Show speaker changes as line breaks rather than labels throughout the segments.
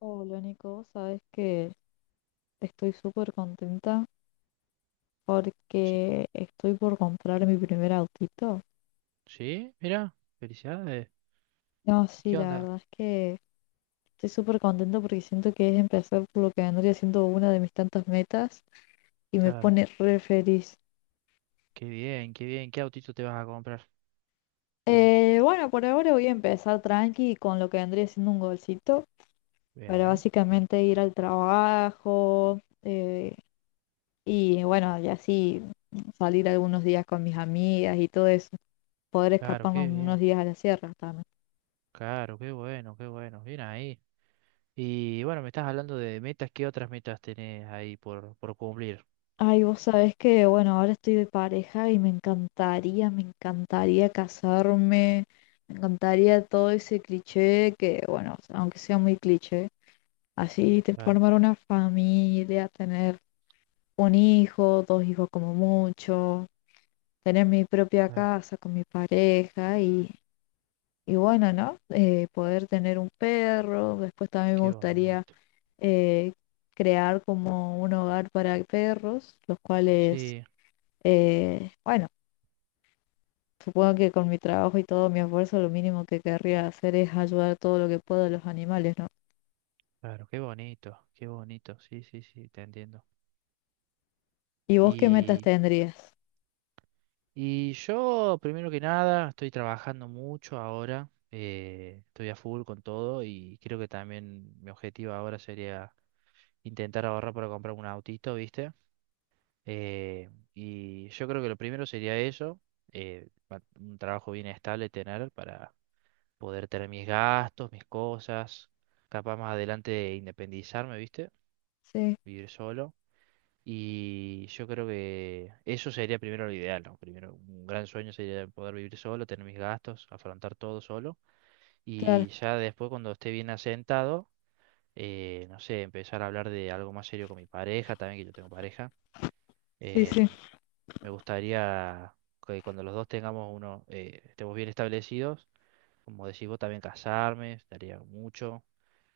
Hola Nico, sabes que estoy súper contenta
Sí,
porque estoy por comprar mi primer autito.
sí, mira, felicidades.
No,
¿Y
sí,
qué
la
onda?
verdad es que estoy súper contenta porque siento que es empezar por lo que vendría siendo una de mis tantas metas y me
Claro,
pone re feliz.
qué bien, qué bien. ¿Qué autito te vas a comprar?
Bueno, por ahora voy a empezar tranqui con lo que vendría siendo un golcito para
Bien,
básicamente ir al trabajo. Y bueno, y así salir algunos días con mis amigas y todo eso. Poder escaparnos unos
bien.
días a la sierra también.
Claro, qué bueno, qué bueno. Bien ahí. Y bueno, me estás hablando de metas. ¿Qué otras metas tenés ahí por cumplir?
Ay, vos sabés que, bueno, ahora estoy de pareja y me encantaría casarme, me encantaría todo ese cliché que, bueno, aunque sea muy cliché, así te
Claro,
formar una familia, tener un hijo, dos hijos como mucho, tener mi propia
claro,
casa con mi pareja y bueno, ¿no? Poder tener un perro, después también me
qué
gustaría
bonito.
eh, crear como un hogar para perros, los
Sí,
bueno, supongo que con mi trabajo y todo mi esfuerzo lo mínimo que querría hacer es ayudar todo lo que puedo a los animales, ¿no?
claro, qué bonito, qué bonito. Sí, sí, sí, te entiendo.
¿Y vos qué metas tendrías?
Y yo, primero que nada, estoy trabajando mucho ahora, estoy a full con todo y creo que también mi objetivo ahora sería intentar ahorrar para comprar un autito, ¿viste? Eh, y yo creo que lo primero sería eso, un trabajo bien estable tener para poder tener mis gastos, mis cosas, capaz más adelante de independizarme, ¿viste?
Sí,
Vivir solo. Y yo creo que eso sería primero lo ideal, ¿no? Primero, un gran sueño sería poder vivir solo, tener mis gastos, afrontar todo solo.
claro,
Y ya después, cuando esté bien asentado, no sé, empezar a hablar de algo más serio con mi pareja, también que yo tengo pareja.
sí,
Eh,
sí,
Me gustaría que cuando los dos tengamos uno, estemos bien establecidos, como decís vos, también casarme, estaría mucho.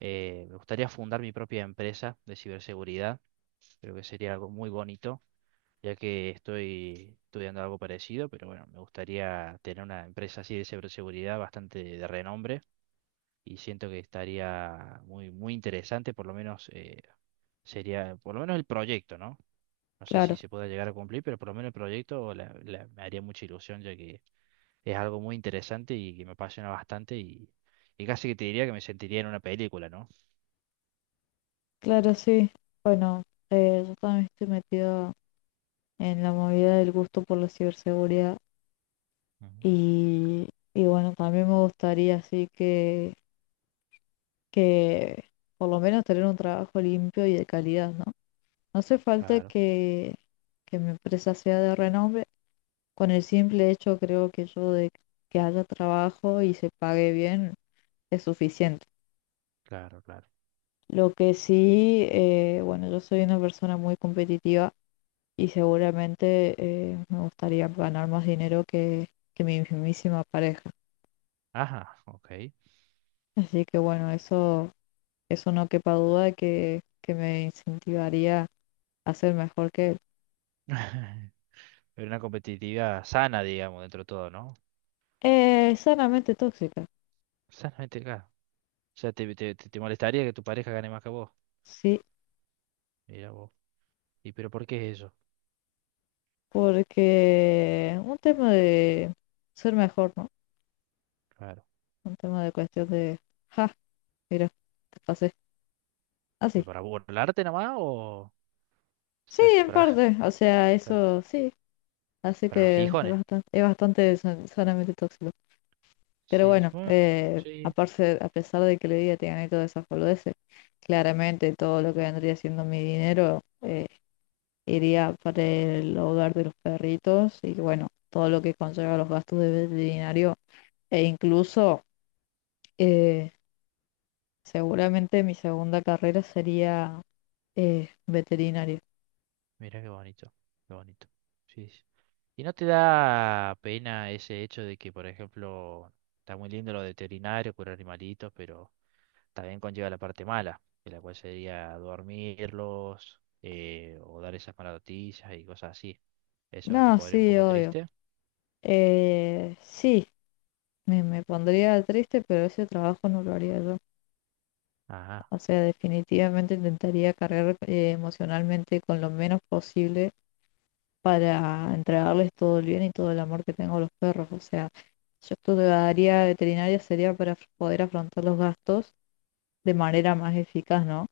Me gustaría fundar mi propia empresa de ciberseguridad, creo que sería algo muy bonito ya que estoy estudiando algo parecido, pero bueno, me gustaría tener una empresa así de ciberseguridad bastante de renombre y siento que estaría muy, muy interesante, por lo menos sería, por lo menos el proyecto, ¿no? No sé
claro,
si se pueda llegar a cumplir, pero por lo menos el proyecto me haría mucha ilusión, ya que es algo muy interesante y que me apasiona bastante y casi que te diría que me sentiría en una película, ¿no?
claro, sí. Bueno, yo también estoy metido en la movida del gusto por la ciberseguridad.
Ujú.
Y, y bueno, también me gustaría así que por lo menos tener un trabajo limpio y de calidad, ¿no? No hace falta
Claro,
que mi empresa sea de renombre, con el simple hecho creo que yo de que haya trabajo y se pague bien es suficiente.
claro, claro.
Lo que sí, bueno, yo soy una persona muy competitiva y seguramente me gustaría ganar más dinero que mi mismísima pareja.
Ajá, ok.
Así que bueno, eso no quepa duda que me incentivaría a ser mejor que él.
Pero una competitividad sana, digamos, dentro de todo, ¿no?
Sanamente tóxica,
Sanamente, claro. O sea, te molestaría que tu pareja gane más que vos.
sí,
Mira vos. ¿Y pero por qué es eso?
porque un tema de ser mejor, ¿no?
Claro.
Un tema de cuestión ja, mira, te pasé. Así.
¿Pero para burlarte nomás o
Sí,
se hace
en parte, o sea,
para,
eso sí, así
para los
que
gijones?
es bastante sanamente tóxico. Pero
Sí,
bueno,
bueno, sí.
aparte, a pesar de que le diga te gané todas esas boludeces, claramente todo lo que vendría siendo mi dinero iría para el hogar de los perritos y bueno, todo lo que conlleva los gastos de veterinario e incluso eh, seguramente mi segunda carrera sería veterinario.
Mira qué bonito, qué bonito. Sí, sí. ¿Y no te da pena ese hecho de que, por ejemplo, está muy lindo lo de veterinario, curar animalitos, pero también conlleva la parte mala, que la cual sería dormirlos o dar esas malas noticias y cosas así? ¿Eso no te
No,
podría un
sí,
poco
obvio.
triste?
Sí, me pondría triste, pero ese trabajo no lo haría yo.
Ajá,
O sea, definitivamente intentaría cargar emocionalmente con lo menos posible para entregarles todo el bien y todo el amor que tengo a los perros. O sea, yo estudiaría veterinaria sería para poder afrontar los gastos de manera más eficaz, ¿no?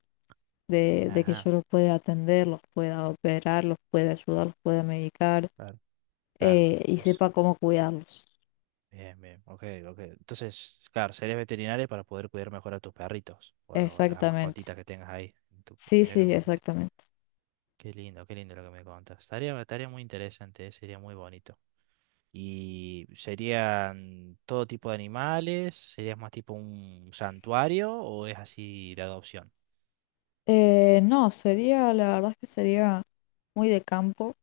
De que
ajá,
yo los pueda atender, los pueda operar, los pueda ayudar, los pueda medicar
claro, claro,
y
pues,
sepa cómo cuidarlos.
bien, bien, ok, ok. Entonces, claro, serías veterinaria para poder cuidar mejor a tus perritos o a las
Exactamente.
mascotitas que tengas ahí.
Sí,
Mira qué
sí,
bonito.
exactamente.
Qué lindo lo que me contas. Estaría muy interesante, sería muy bonito. Y serían todo tipo de animales, sería más tipo un santuario o es así la adopción.
No, sería, la verdad es que sería muy de campo,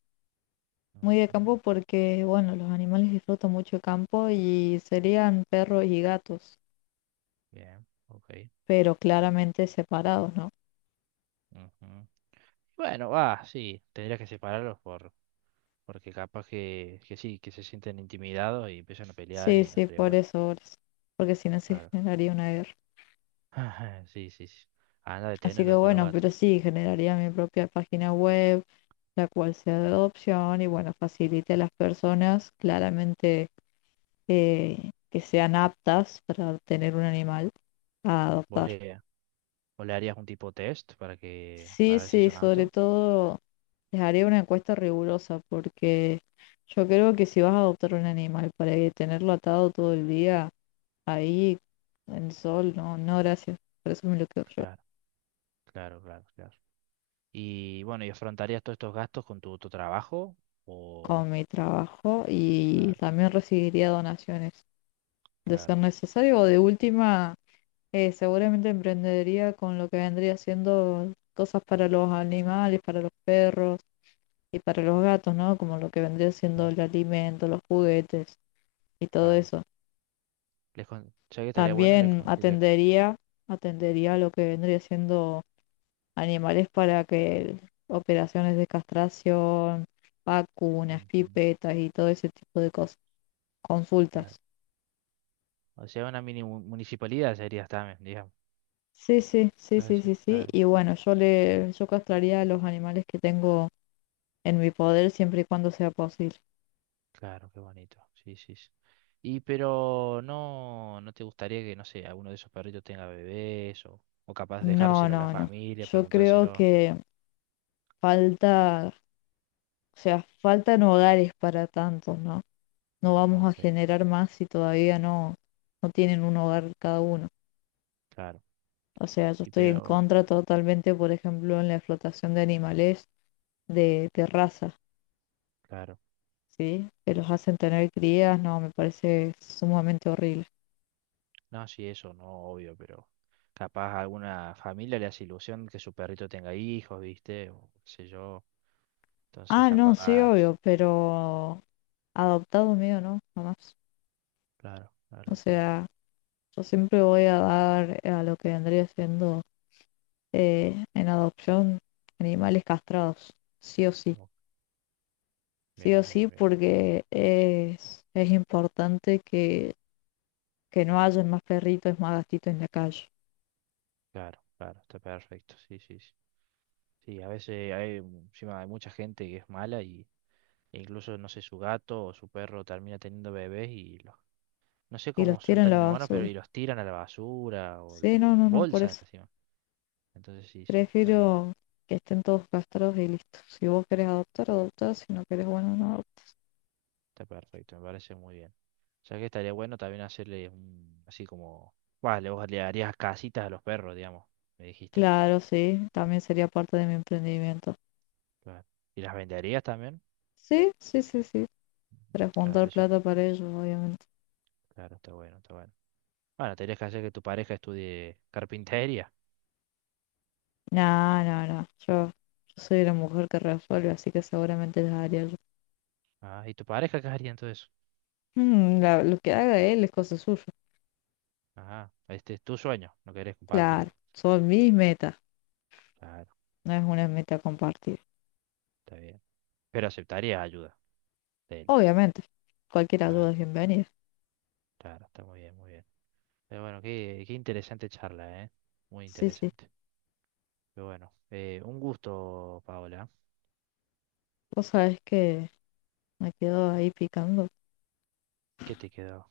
muy de
Ujú.
campo porque, bueno, los animales disfrutan mucho el campo y serían perros y gatos,
Bien, ok,
pero claramente separados, ¿no?
ujú. Bueno, va, sí, tendrías que separarlos porque capaz que sí, que se sienten intimidados y empiezan a pelear
Sí,
y no
sí,
estaría bueno.
por eso, porque si no se
Claro.
generaría una guerra.
Sí, sí, sí. Anda a
Así
detenerlo
que
después los
bueno,
gatos.
pero sí, generaría mi propia página web, la cual sea de adopción y bueno, facilite a las personas claramente que sean aptas para tener un animal a
¿Vos
adoptar.
le, vos le harías un tipo test para que,
Sí,
para ver si
sí,
son
sobre
auto?
todo les haría una encuesta rigurosa porque yo creo que si vas a adoptar un animal para que tenerlo atado todo el día ahí en el sol, no, no, gracias. Por eso me lo quedo yo
Claro, claro, claro, claro. Y bueno, ¿y afrontarías todos estos gastos con tu trabajo? O,
con mi trabajo y
claro,
también recibiría donaciones de ser
claro,
necesario o de última, seguramente emprendería con lo que vendría siendo cosas para los animales, para los perros y para los gatos, ¿no? Como lo que vendría siendo
claro,
el alimento, los juguetes y todo
claro.
eso.
Les con- ya que estaría bueno, le,
También
con- le-
atendería lo que vendría siendo animales para que operaciones de castración, vacunas,
Ujú,
pipetas y todo ese tipo de cosas,
claro.
consultas.
O sea, una municipalidad sería también, digamos.
Sí, sí, sí,
Ah,
sí,
sí,
sí, sí.
claro,
Y bueno, yo castraría a los animales que tengo en mi poder siempre y cuando sea posible.
claro, qué bonito. Sí, sí, sí. Y pero no, no te gustaría que, no sé, alguno de esos perritos tenga bebés o capaz
No,
dejárselo a la
no, no.
familia,
Yo creo
preguntárselo.
que falta, o sea, faltan hogares para tantos, ¿no? No vamos a
Ok,
generar más si todavía no, no tienen un hogar cada uno.
claro.
O sea, yo
Y
estoy en
pero,
contra totalmente, por ejemplo, en la explotación de animales de raza,
claro.
¿sí? Que los hacen tener crías, no, me parece sumamente horrible.
No, sí, eso no, obvio, pero capaz a alguna familia le hace ilusión que su perrito tenga hijos, ¿viste? O qué sé yo. Entonces,
Ah, no, sí,
capaz.
obvio, pero adoptado mío, no, jamás.
Claro,
O
claro, claro.
sea, yo siempre voy a dar a lo que vendría siendo en adopción animales castrados, sí o sí.
No,
Sí o
bien, bien,
sí,
bien.
porque es importante que no hayan más perritos, más gatitos en la calle
Claro, claro, está perfecto. Sí, sí, sí. Sí, a veces hay, encima hay mucha gente que es mala y e incluso, no sé, su gato o su perro termina teniendo no sé
y los
cómo son
tiran a
tan
la
inhumanos, pero
basura.
y los tiran a la basura o
Sí, no,
en
no, no, por
bolsa
eso.
encima. Entonces, sí, sí, está
Prefiero
bien.
que estén todos castrados y listos. Si vos querés adoptar, adoptar. Si no querés, bueno, no
Está-
adoptar.
Está perfecto, me parece muy bien. O sea que estaría bueno también hacerle un, así como, vale, vos le harías casitas a los perros, digamos, me dijiste.
Claro, sí, también sería parte de mi emprendimiento.
Claro. ¿Y las venderías también?
Sí, sí, sí, sí. Para
Claro,
juntar
eso,
plata para ellos, obviamente.
claro, está bueno, está bueno. Bueno, tendrías que hacer que tu pareja estudie carpintería.
No, no, no. Yo soy la mujer que resuelve, así que seguramente les haría yo.
Ah, ¿y tu pareja qué haría entonces?
Mm, lo que haga él es cosa suya.
Ajá, este es tu sueño, no querés
Claro,
compartirlo.
son mis metas,
Claro,
no es una meta compartida.
está bien. Pero aceptarías ayuda de él.
Obviamente, cualquier
Claro,
ayuda es bienvenida.
claro, está muy bien, muy bien. Pero bueno, qué, qué interesante charla, ¿eh? Muy
Sí, sí.
interesante. Pero bueno, un gusto, Paola.
Vos sabés que me quedo ahí picando
¿Qué te quedó?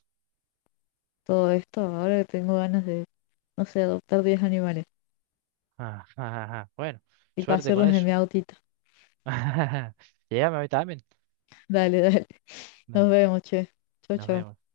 todo esto. Ahora que tengo ganas de, no sé, adoptar 10 animales
Ah, ah, ah, ah. Bueno,
y
suerte con
pasearlos en
eso.
mi autito.
Llegame a mí también.
Dale, dale.
Nos
Nos vemos, che. Chau,
Nos
chau.
vemos.